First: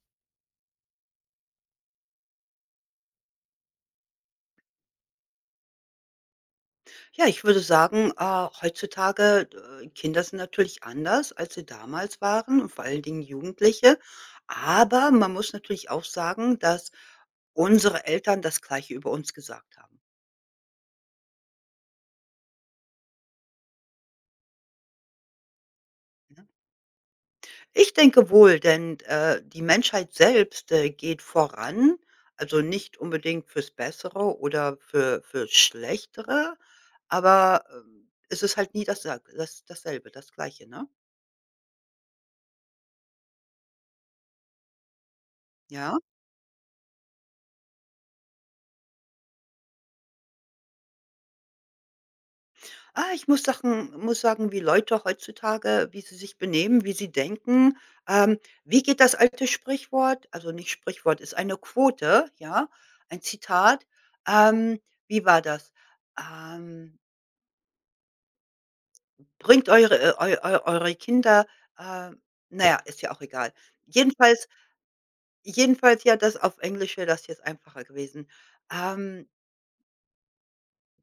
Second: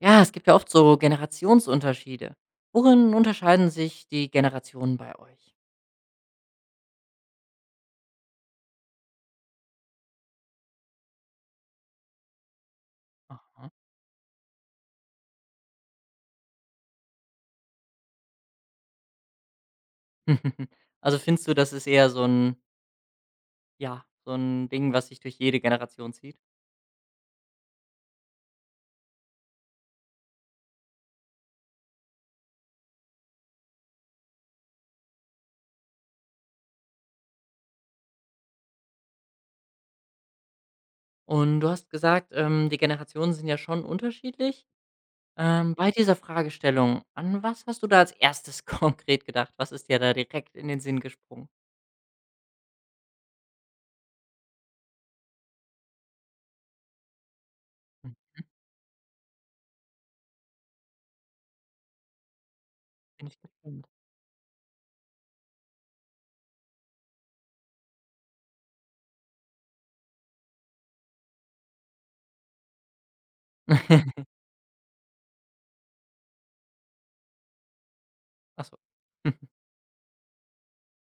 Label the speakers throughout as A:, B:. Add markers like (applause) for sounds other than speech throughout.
A: Ja, es gibt ja oft so Generationsunterschiede. Worin unterscheiden sich die Generationen bei euch?
B: Ja, ich würde sagen, heutzutage, Kinder sind natürlich anders, als sie damals waren und vor allen Dingen
A: Aha.
B: Jugendliche. Aber man muss natürlich auch sagen, dass unsere Eltern das Gleiche über uns gesagt haben,
A: (laughs) Also findest du, das ist eher so ein ja, so ein Ding, was sich durch jede Generation zieht?
B: ne? Ich denke wohl, denn, die Menschheit selbst, geht voran, also nicht unbedingt fürs Bessere oder fürs Schlechtere, aber, es ist halt nie dasselbe, das Gleiche, ne?
A: Und du hast gesagt, die Generationen sind ja schon unterschiedlich. Bei
B: Ja?
A: dieser Fragestellung, an was hast du da als erstes (laughs) konkret gedacht? Was ist dir da direkt in den Sinn gesprungen?
B: Ah, ich muss Sachen muss sagen, wie Leute heutzutage wie sie sich benehmen, wie sie denken.
A: Hm,
B: Ähm, wie geht das alte Sprichwort, also nicht Sprichwort, ist eine Quote, ja, ein
A: bin ich
B: Zitat.
A: gespannt.
B: Ähm, wie war das? Ähm, bringt eure eu eu eure Kinder, äh na ja, ist ja auch egal.
A: (laughs)
B: Jedenfalls ja, das auf Englisch wäre das jetzt einfacher gewesen.
A: Ach
B: Ähm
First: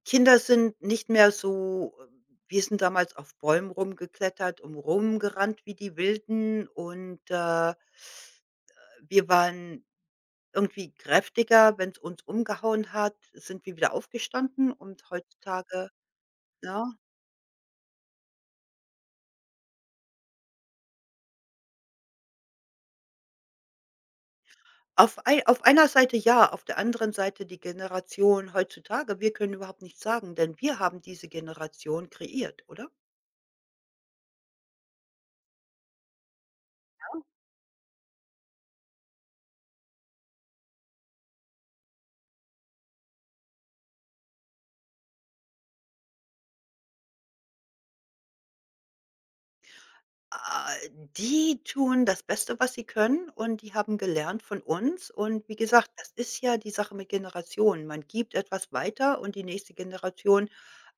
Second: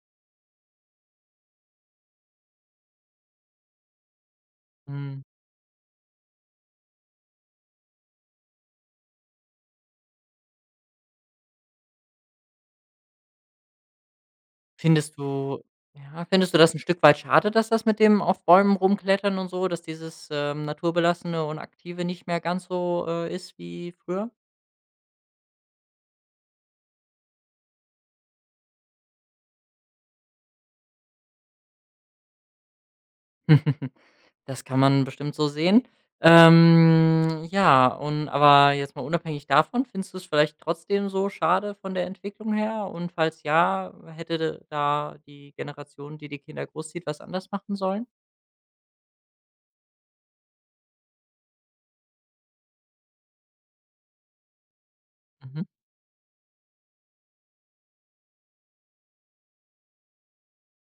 B: Kinder sind nicht mehr so, wir sind damals auf Bäumen rumgeklettert und
A: (laughs)
B: rumgerannt wie die Wilden und, wir waren irgendwie kräftiger. Wenn es uns umgehauen hat, sind wir wieder aufgestanden, und
A: Findest du
B: heutzutage,
A: ja, findest du das ein
B: ja,
A: Stück weit schade, dass das mit dem auf Bäumen rumklettern und so dass dieses, naturbelassene und aktive nicht mehr ganz so, ist wie früher?
B: auf ei auf einer Seite ja, auf der anderen Seite die Generation heutzutage, wir können überhaupt nichts sagen, denn wir haben diese Generation kreiert, oder?
A: (laughs) Das kann man bestimmt so sehen. Ja, und aber jetzt mal unabhängig davon, findest du es vielleicht trotzdem so schade von der Entwicklung her? Und falls ja, hätte da die Generation, die Kinder großzieht, was anders machen sollen?
B: Ah, die tun das Beste, was sie können, und die haben gelernt von uns, und wie
A: Mhm.
B: gesagt, das ist ja die Sache mit Generationen. Man gibt etwas weiter und die nächste Generation,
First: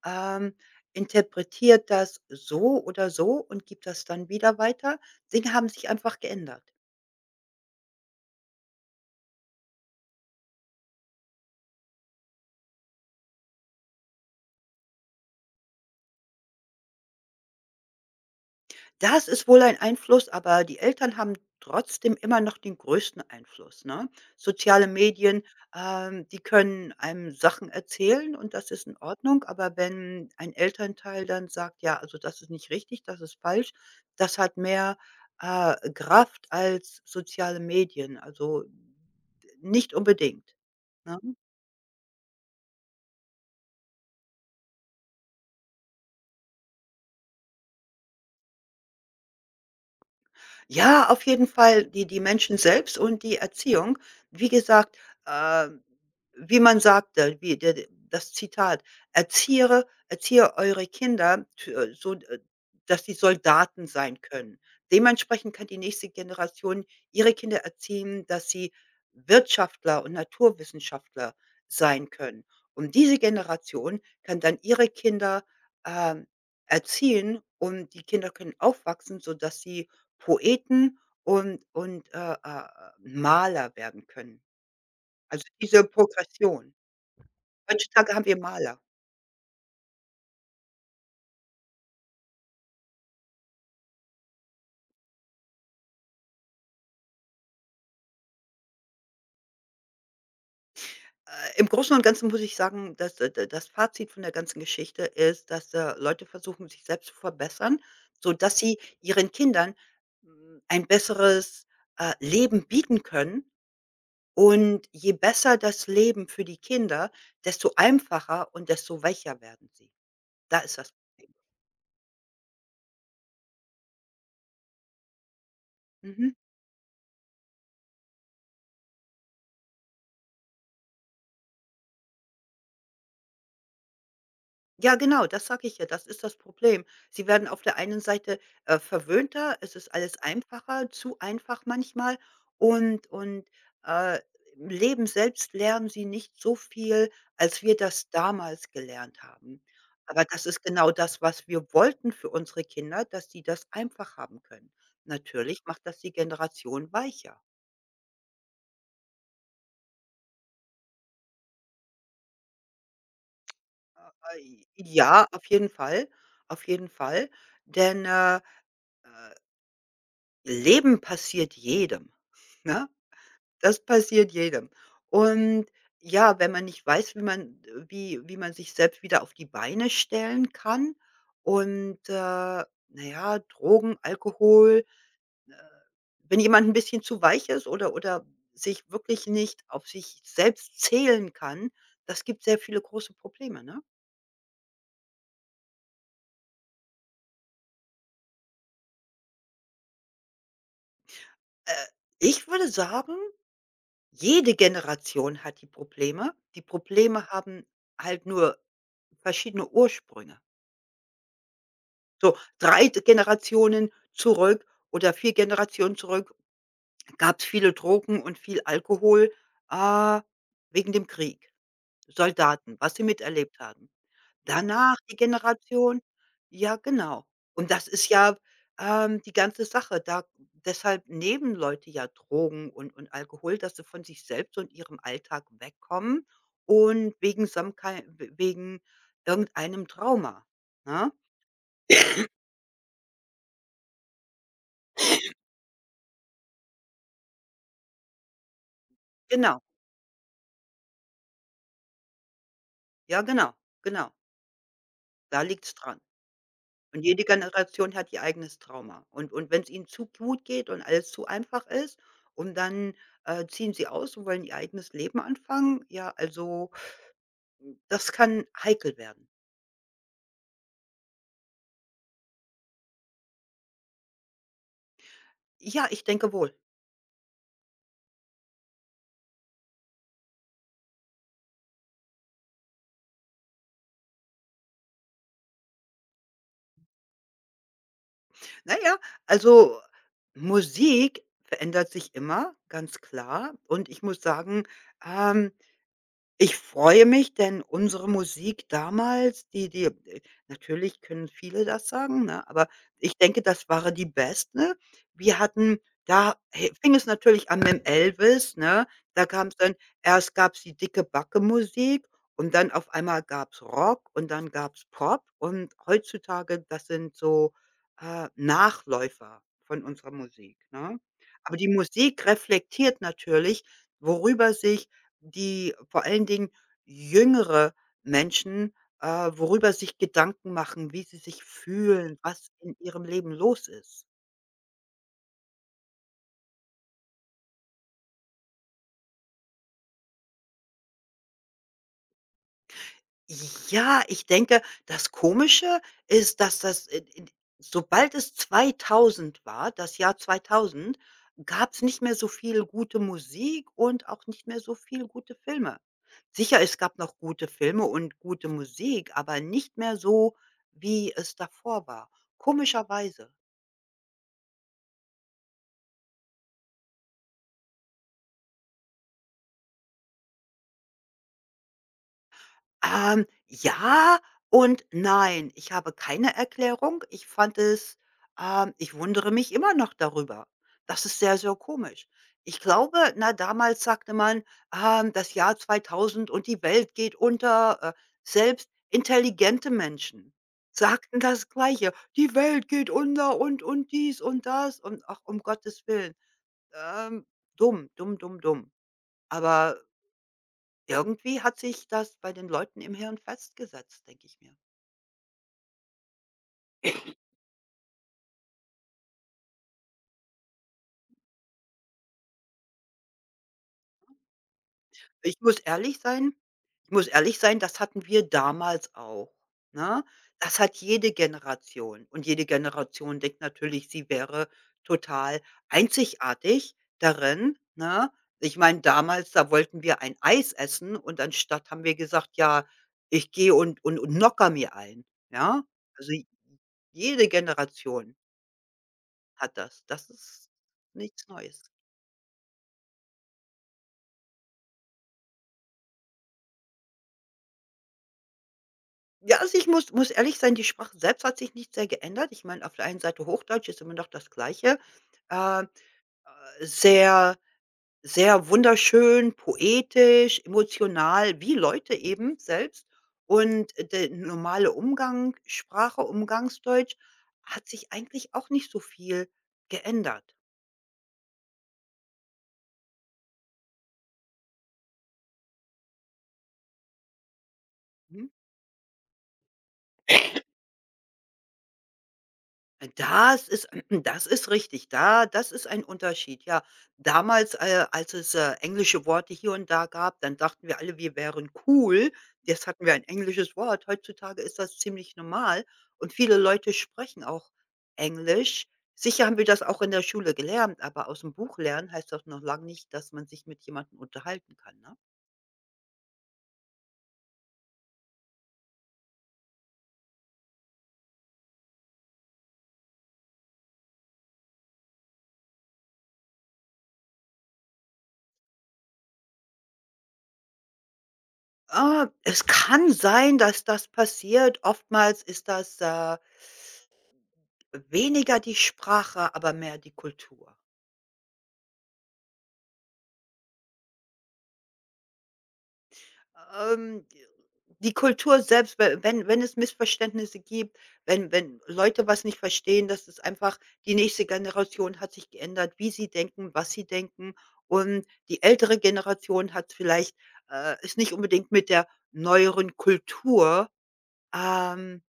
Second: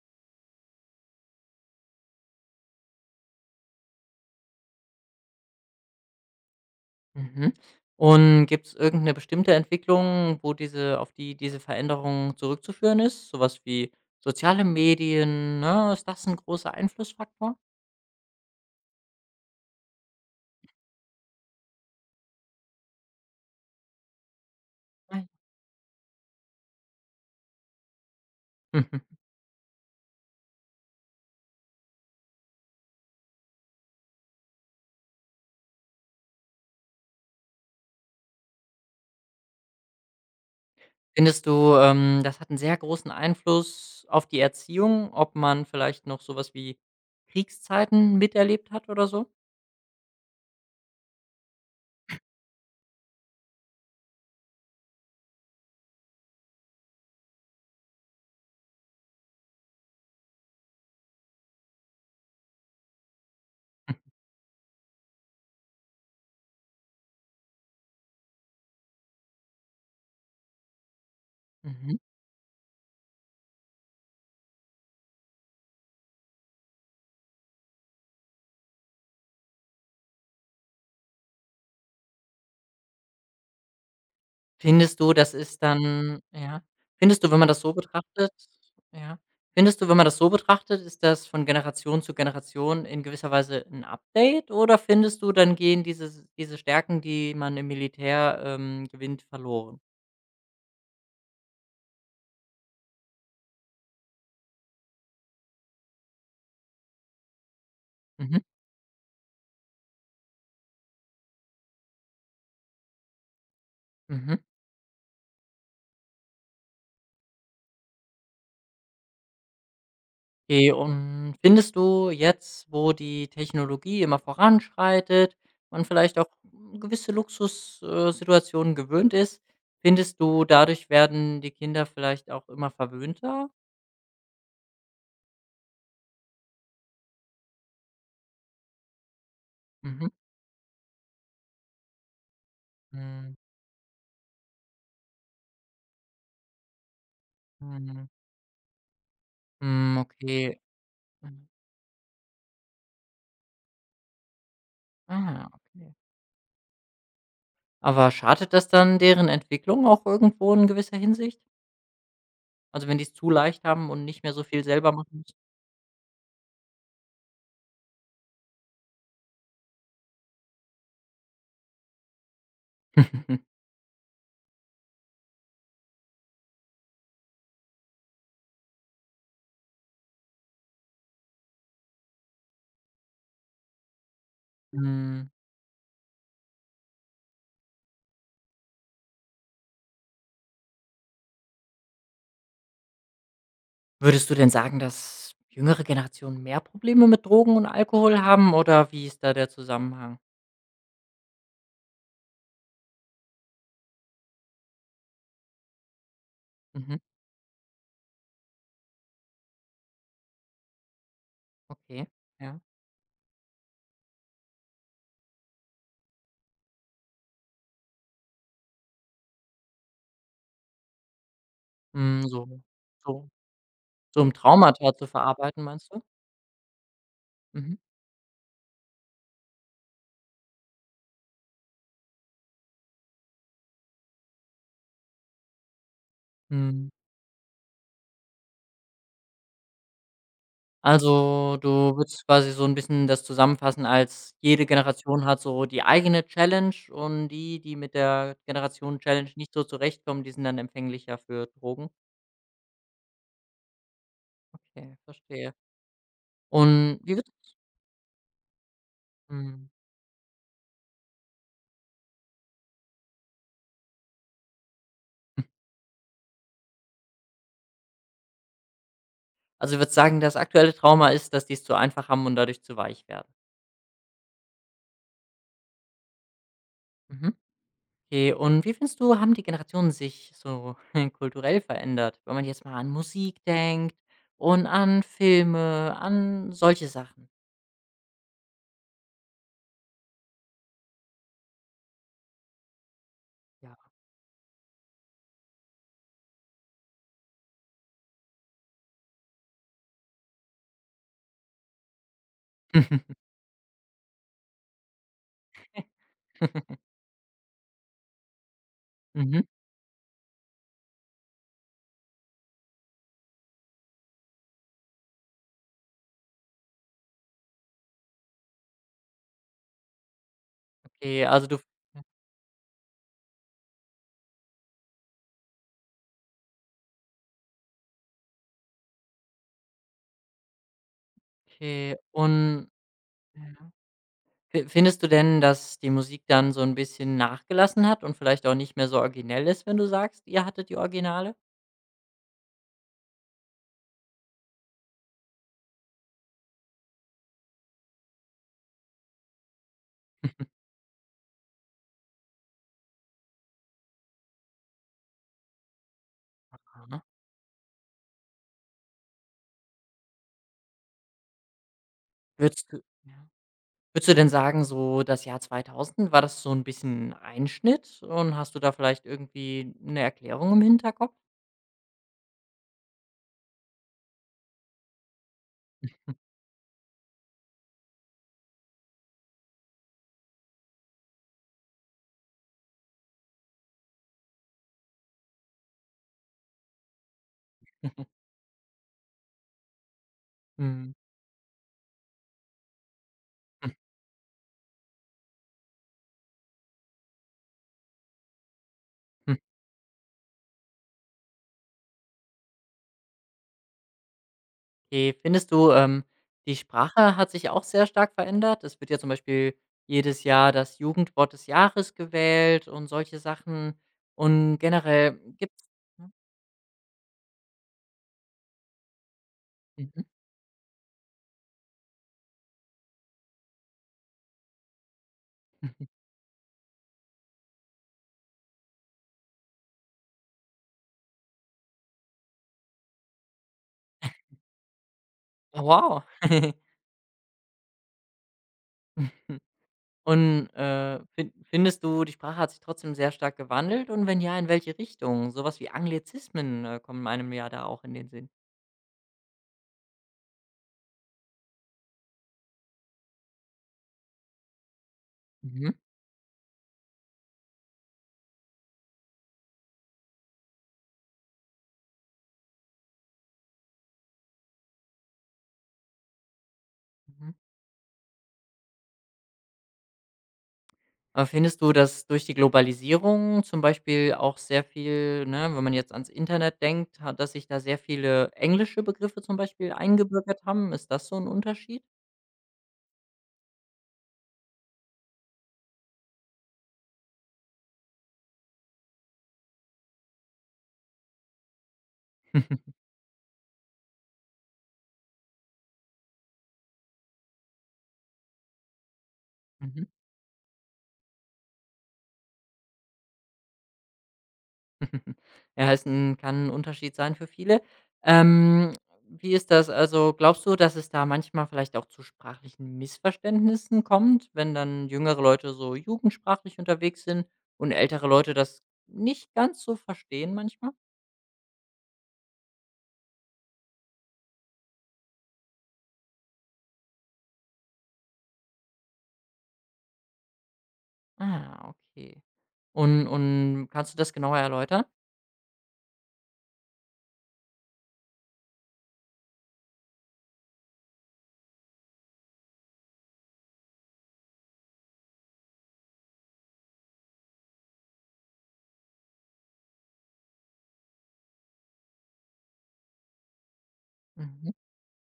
B: ähm, interpretiert das so oder so und gibt das dann wieder weiter. Dinge haben sich einfach geändert.
A: Mhm. Und gibt es irgendeine bestimmte Entwicklung, wo diese auf die diese Veränderung zurückzuführen ist? So was wie soziale Medien, ne? Ist das ein großer Einflussfaktor?
B: Das ist wohl ein Einfluss, aber die Eltern haben trotzdem immer noch den größten Einfluss, ne? Soziale
A: Nein.
B: Medien, die können einem Sachen erzählen und das ist in
A: Mhm.
B: Ordnung, aber wenn ein Elternteil dann sagt: „Ja, also das ist nicht richtig, das ist falsch“, das hat mehr, Kraft als soziale Medien, also nicht unbedingt, ne?
A: Findest du, das hat einen sehr großen Einfluss auf die Erziehung, ob man vielleicht noch so was wie Kriegszeiten miterlebt hat oder so?
B: Ja, auf jeden Fall die Menschen selbst und die Erziehung. Wie gesagt, äh, wie man sagte, wie der d das Zitat: „Erziehe, eure Kinder, t so, dass sie Soldaten sein können.“ Dementsprechend kann die nächste Generation ihre Kinder erziehen, dass sie Wirtschaftler und Naturwissenschaftler
A: Mhm.
B: sein können. Und diese Generation kann dann ihre Kinder, ähm, erziehen, und die Kinder können aufwachsen, sodass sie Poeten Maler werden können.
A: Findest du, das
B: Also,
A: ist
B: diese
A: dann ja.
B: Progression.
A: Findest du, wenn man das so
B: Heutzutage haben
A: betrachtet
B: wir Maler.
A: ja. Findest du, wenn man das so betrachtet, ist das von Generation zu Generation in gewisser Weise 'n Update oder findest du, dann gehen diese Stärken, die man im Militär, gewinnt, verloren?
B: Im Großen und Ganzen muss ich sagen, dass d d das Fazit von der ganzen Geschichte ist, dass, Leute versuchen, sich selbst zu verbessern,
A: Mhm,
B: sodass sie ihren Kindern, ein besseres, Leben bieten können.
A: mhm.
B: Und je besser das Leben für die Kinder, desto einfacher und desto weicher werden sie. Da
A: Okay,
B: ist das Problem.
A: und findest du jetzt, wo die Technologie immer voranschreitet, man vielleicht auch
B: Mhm.
A: gewisse Luxus Situationen gewöhnt ist, findest du, dadurch werden die Kinder vielleicht auch immer verwöhnter?
B: Ja, genau, das sage ich ja. Das ist das Problem. Sie werden auf der einen Seite, verwöhnter, es ist
A: Mhm.
B: alles einfacher, zu einfach manchmal, und
A: Mhm.
B: und, äh, im Leben selbst lernen sie nicht so viel, als wir
A: Mhm.
B: das damals gelernt haben.
A: Hm,
B: Aber das
A: okay.
B: ist genau das,
A: Mhm.
B: was wir wollten für unsere Kinder, dass sie das einfach haben können.
A: Ah,
B: Natürlich macht
A: okay.
B: das die Generation weicher.
A: Aber schadet das dann deren Entwicklung auch irgendwo in gewisser Hinsicht? Also, wenn die es zu leicht haben und nicht mehr so viel selber machen
B: Ja,
A: müssen?
B: auf jeden Fall, denn, äh Leben passiert jedem, ne?
A: (laughs)
B: Das passiert jedem. Und ja, wenn man nicht weiß, wie man wie wie man sich selbst wieder auf die Beine stellen kann, und, na ja, Drogen, Alkohol,
A: Hm,
B: äh wenn jemand ein bisschen zu weich ist oder sich wirklich nicht auf sich selbst zählen kann, das gibt sehr viele große Probleme, ne?
A: würdest du denn sagen, dass jüngere Generationen mehr Probleme mit Drogen und Alkohol haben oder wie ist da der Zusammenhang?
B: Äh, ich würde sagen, jede Generation hat die Probleme. Die
A: Mhm,
B: Probleme haben halt nur verschiedene Ursprünge.
A: okay,
B: So
A: ja.
B: 3 Generationen zurück oder 4 Generationen zurück gab es viele Drogen und viel Alkohol, äh, wegen dem Krieg,
A: Hm, so
B: Soldaten, was sie
A: so
B: miterlebt haben.
A: so, um Traumata
B: Danach
A: zu
B: die
A: verarbeiten, meinst du?
B: Generation, ja, genau. Und
A: Mhm.
B: das ist ja, die ganze Sache. Da, deshalb nehmen Leute ja Drogen Alkohol, dass sie von sich selbst und ihrem Alltag wegkommen
A: Mhm.
B: und wegen irgendeinem Trauma, ne?
A: Also, du würdest quasi so ein bisschen das zusammenfassen als jede Generation hat so die eigene Challenge und die, die mit der Generation Challenge nicht
B: Genau.
A: so zurechtkommen, die sind dann empfänglicher für Drogen.
B: Ja, genau, genau.
A: Okay,
B: Da
A: verstehe.
B: liegt's dran.
A: Und
B: Und
A: wie
B: jede
A: würd
B: Generation hat ihr eigenes Trauma. Wenn
A: mhm.
B: es ihnen zu gut geht und alles zu einfach ist, und dann, ziehen sie aus und wollen ihr eigenes Leben
A: (laughs)
B: anfangen, ja, also, das kann heikel werden.
A: Also, ich würde sagen, das aktuelle Trauma ist, dass die es zu einfach haben und dadurch zu weich werden.
B: Ja, ich denke wohl.
A: Mhm. Okay, und wie findest du, haben die Generationen sich so (laughs) kulturell verändert, wenn man jetzt mal an Musik denkt und an Filme, an solche Sachen?
B: Na ja, also, Musik verändert sich immer, ganz klar.
A: Ja.
B: Und ich muss sagen, ähm ich freue mich, denn unsere Musik damals, die die natürlich können viele das sagen, ne, aber ich
A: (laughs)
B: denke, das war die beste. Wir hatten da, he fing es natürlich an mit Elvis, ne? Da
A: Mhm.
B: kam's dann, erst gab's die Dicke-Backe-Musik und dann auf einmal gab's Rock und dann gab's Pop, und heutzutage, das sind so, Nachläufer von unserer Musik, ne?
A: Okay, also
B: Aber
A: du
B: die Musik reflektiert natürlich, worüber sich die, vor allen Dingen jüngere Menschen, worüber sich Gedanken machen, wie sie sich
A: okay,
B: fühlen, was
A: und
B: in ihrem Leben
A: ja.
B: los ist.
A: Fi findest du denn, dass die Musik dann so ein bisschen nachgelassen hat und vielleicht auch nicht mehr so originell ist, wenn du sagst, ihr hattet die Originale?
B: Ja, ich denke, das Komische ist, dass das in sobald es 2000 war, das Jahr
A: (laughs)
B: 2000, gab es nicht mehr so viel gute Musik und auch nicht mehr so viel gute Filme. Sicher, es gab
A: Aha.
B: noch gute Filme und gute Musik, aber nicht mehr so, wie es davor war,
A: Würdest du ja,
B: komischerweise.
A: würdest du denn sagen, so das Jahr 2000 war das so ein bisschen 'n Einschnitt und hast du da vielleicht irgendwie eine Erklärung im Hinterkopf?
B: Ja und nein. Ich habe keine Erklärung. Ich fand es, ich wundere mich immer noch darüber. Das ist sehr, sehr komisch. Ich glaube, na, damals sagte man, das Jahr 2000 und die Welt geht unter.
A: (laughs)
B: Selbst intelligente Menschen
A: Mhm.
B: sagten das Gleiche. Die Welt geht unter, und
A: (laughs)
B: dies und das und ach, um Gottes Willen. Ähm, dumm, dumm, dumm, dumm. Aber irgendwie hat sich das bei den Leuten im Hirn festgesetzt, denke ich mir.
A: Okay, findest du, die Sprache hat sich auch sehr stark verändert? Es wird ja zum Beispiel jedes Jahr das Jugendwort des Jahres gewählt und solche Sachen. Und generell
B: Ich muss
A: gibt's
B: ehrlich sein ich muss ehrlich sein, das hatten wir damals auch,
A: hm,
B: ne?
A: mhm.
B: Das hat jede Generation, und jede Generation denkt natürlich, sie wäre total
A: (laughs)
B: einzigartig darin, ne? Ich meine, damals, da wollten wir ein Eis essen und anstatt haben wir gesagt: „Ja, ich gehe knocker mir ein“,
A: Oh,
B: ja?
A: Wow.
B: Also,
A: (laughs)
B: jede Generation hat das. Das
A: Und,
B: ist nichts
A: fin
B: Neues.
A: findest du, die Sprache hat sich trotzdem sehr stark gewandelt und wenn ja, in welche Richtung? Sowas wie Anglizismen, kommen einem ja da auch in den Sinn.
B: Ja, also ich muss muss ehrlich sein, die Sprache selbst hat sich nicht sehr geändert. Ich meine, auf der einen Seite Hochdeutsch ist immer noch das Gleiche. Äh,
A: Mhm.
B: sehr, sehr wunderschön, poetisch, emotional, wie Leute eben selbst. Und der normale Umgang, Sprache, Umgangsdeutsch
A: Mhm.
B: hat sich eigentlich auch nicht so viel geändert.
A: Aber findest du, dass durch die Globalisierung zum Beispiel auch sehr viel, ne, wenn man jetzt ans Internet denkt, ha dass sich da sehr
B: Mhm.
A: viele englische Begriffe zum Beispiel eingebürgert haben? Ist das so ein Unterschied?
B: Das ist (clears throat) das ist richtig. Da das ist ein Unterschied, ja. Damals, als es, englische Worte hier und da gab, dann dachten wir alle, wir wären cool. Jetzt
A: (laughs)
B: hatten wir ein englisches Wort. Heutzutage ist das ziemlich normal und viele Leute sprechen auch Englisch. Sicher haben wir das auch
A: Mhm.
B: in der Schule gelernt, aber aus dem Buch lernen heißt doch noch lange nicht, dass man sich mit jemandem unterhalten kann, ne?
A: (laughs) Ja, ist ein kann 'n Unterschied sein für viele. Ähm, wie ist das? Also, glaubst du, dass es da manchmal vielleicht auch zu sprachlichen Missverständnissen kommt, wenn dann jüngere Leute so jugendsprachlich unterwegs sind und ältere Leute das nicht ganz so verstehen manchmal?
B: Ah, es kann sein, dass das passiert. Oftmals ist das, weniger die Sprache, aber mehr die Kultur.
A: Ah, okay. Und kannst du das genauer erläutern?
B: Ähm, die Kultur selbst, we wenn wenn es Missverständnisse gibt, wenn Leute was nicht verstehen, das ist einfach, die nächste Generation hat sich geändert, wie sie denken, was sie denken, und die ältere Generation hat vielleicht, ist nicht unbedingt mit der neueren Kultur,
A: Mhm.
B: ähm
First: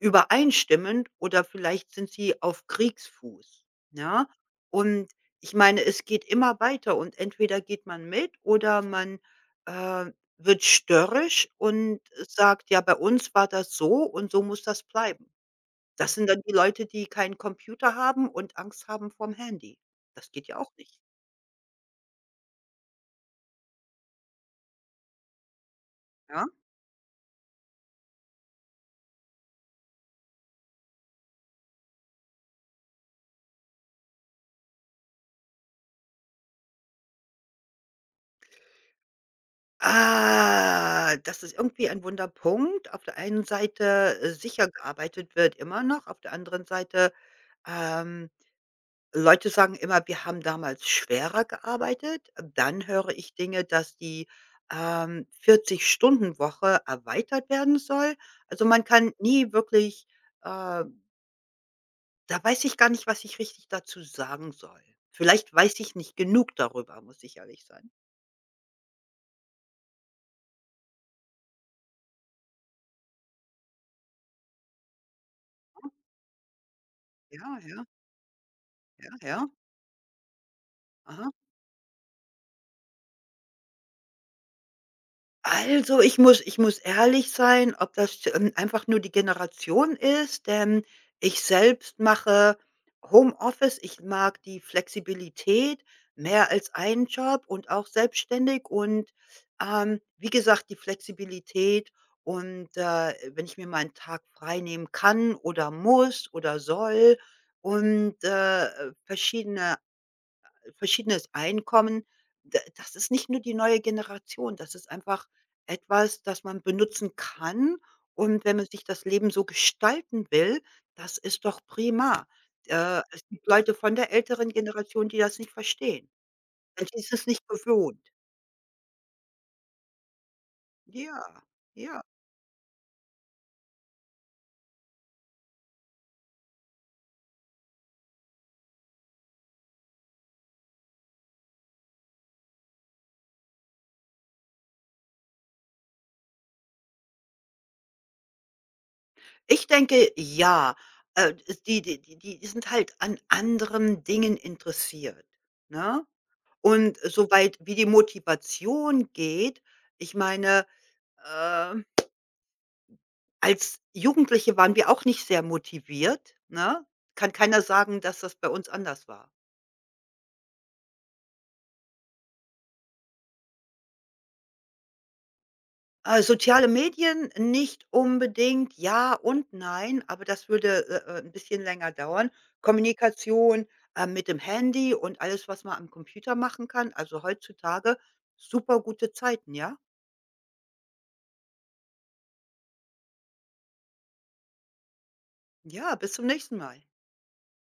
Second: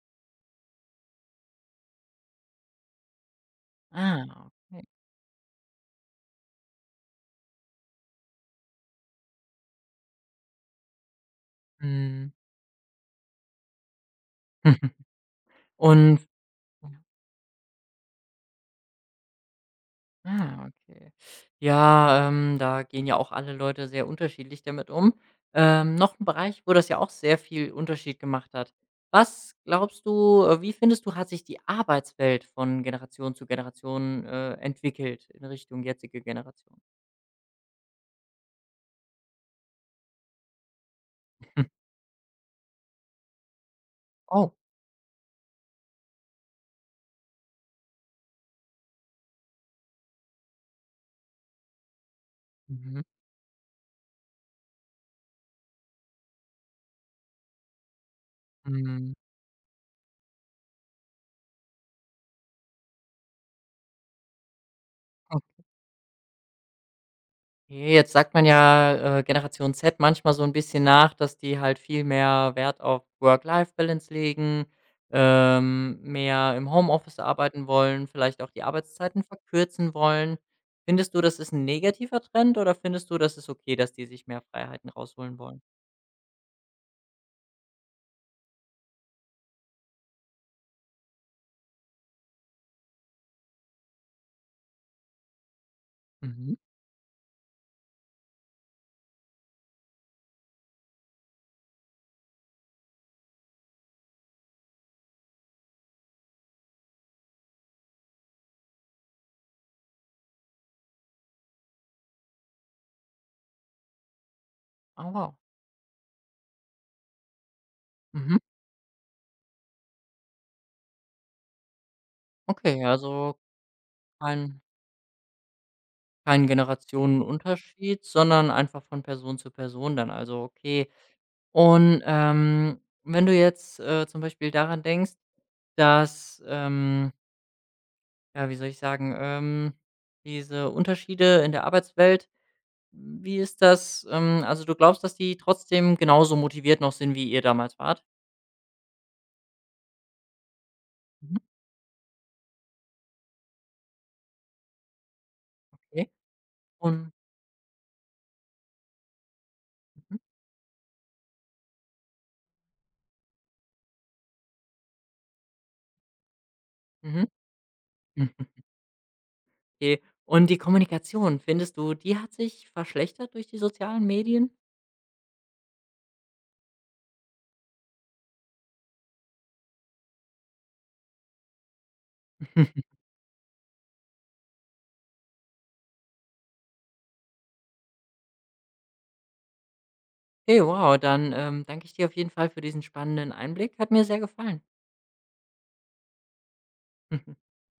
B: übereinstimmend oder vielleicht sind sie auf Kriegsfuß, ja?
A: Ah, okay.
B: Und ich meine, es geht immer weiter und entweder geht man mit oder man, äh, wird störrisch und
A: Mhm.
B: sagt: „Ja, bei uns war das so und so muss das
A: (laughs)
B: bleiben.“ Das
A: Und
B: sind dann die Leute, die keinen Computer haben und Angst haben vorm Handy. Das geht ja
A: ah,
B: auch nicht,
A: okay. Ja, da gehen ja auch alle Leute sehr unterschiedlich damit um. Noch ein
B: ja?
A: Bereich, wo das ja auch sehr viel Unterschied gemacht hat. Was glaubst du wie findest du, hat sich die Arbeitswelt von Generation zu Generation, entwickelt in Richtung jetzige Generation?
B: Ah, das ist
A: (laughs)
B: irgendwie ein Wunderpunkt. Auf der einen Seite,
A: Oh.
B: sicher gearbeitet wird immer noch, auf der anderen Seite, ähm Leute sagen immer, wir haben damals schwerer gearbeitet. Dann
A: Mhm.
B: höre ich Dinge, dass die, 40-Stunden-Woche erweitert werden soll. Also, man
A: Mhm.
B: kann nie wirklich, äh da weiß ich gar nicht, was ich richtig dazu sagen soll. Vielleicht weiß ich nicht genug darüber, muss ich ehrlich sein.
A: Okay, jetzt sagt man ja, Generation Z manchmal so ein bisschen nach, dass die halt viel mehr Wert auf Work-Life-Balance legen, mehr im Homeoffice
B: Ja,
A: arbeiten
B: ja,
A: wollen, vielleicht auch die
B: ja,
A: Arbeitszeiten
B: ja.
A: verkürzen wollen. Findest du,
B: Aha.
A: das ist ein negativer Trend oder findest du, das ist okay, dass die sich mehr Freiheiten rausholen wollen?
B: Also, ich muss, ehrlich sein, ob das, einfach nur die Generation ist, denn ich selbst mache Homeoffice. Ich mag die Flexibilität, mehr
A: Mhm.
B: als einen Job und auch selbstständig und, wie gesagt, die Flexibilität und, wenn ich mir mal 'n Tag frei nehmen kann oder muss oder soll und, verschiedene verschiedenes Einkommen. D das ist nicht nur die neue Generation, das ist
A: Ah,
B: einfach
A: wow.
B: etwas, das man benutzen kann.
A: Mhm.
B: Und wenn man sich das Leben so gestalten will, das ist doch prima.
A: Okay,
B: Es
A: also
B: gibt Leute von der älteren
A: kein
B: Generation, die das nicht verstehen.
A: kein
B: Denn die sind es nicht gewohnt.
A: Generationenunterschied, sondern einfach von Person zu Person dann. Also, okay.
B: Ja, ja.
A: Und, wenn du jetzt, zum Beispiel daran denkst, dass, ja, wie soll ich sagen, diese Unterschiede in der Arbeitswelt wie ist das, also, du glaubst, dass die trotzdem genauso motiviert noch sind, wie ihr damals wart?
B: Ich denke, ja. Äh,
A: Mhm,
B: die sind halt an anderen Dingen interessiert, ne?
A: okay.
B: Und
A: Und
B: soweit wie die Motivation geht, ich
A: mhm,
B: meine, Ähm, als Jugendliche waren wir auch nicht sehr motiviert, ne?
A: mhm,
B: Kann keiner sagen, dass
A: mhm,
B: das bei uns
A: (laughs)
B: anders war.
A: okay. Und die Kommunikation, findest du, die hat sich verschlechtert durch die sozialen Medien?
B: Soziale Medien nicht unbedingt, ja und nein, aber das würde, 'n bisschen länger dauern.
A: (laughs)
B: Kommunikation, mit dem Handy und alles, was man am Computer machen kann. Also, heutzutage super gute Zeiten, ja?
A: Okay, wow, dann, danke ich dir auf jeden Fall für diesen spannenden Einblick. Hat mir sehr gefallen.
B: Ja, bis zum nächsten Mal.
A: (laughs)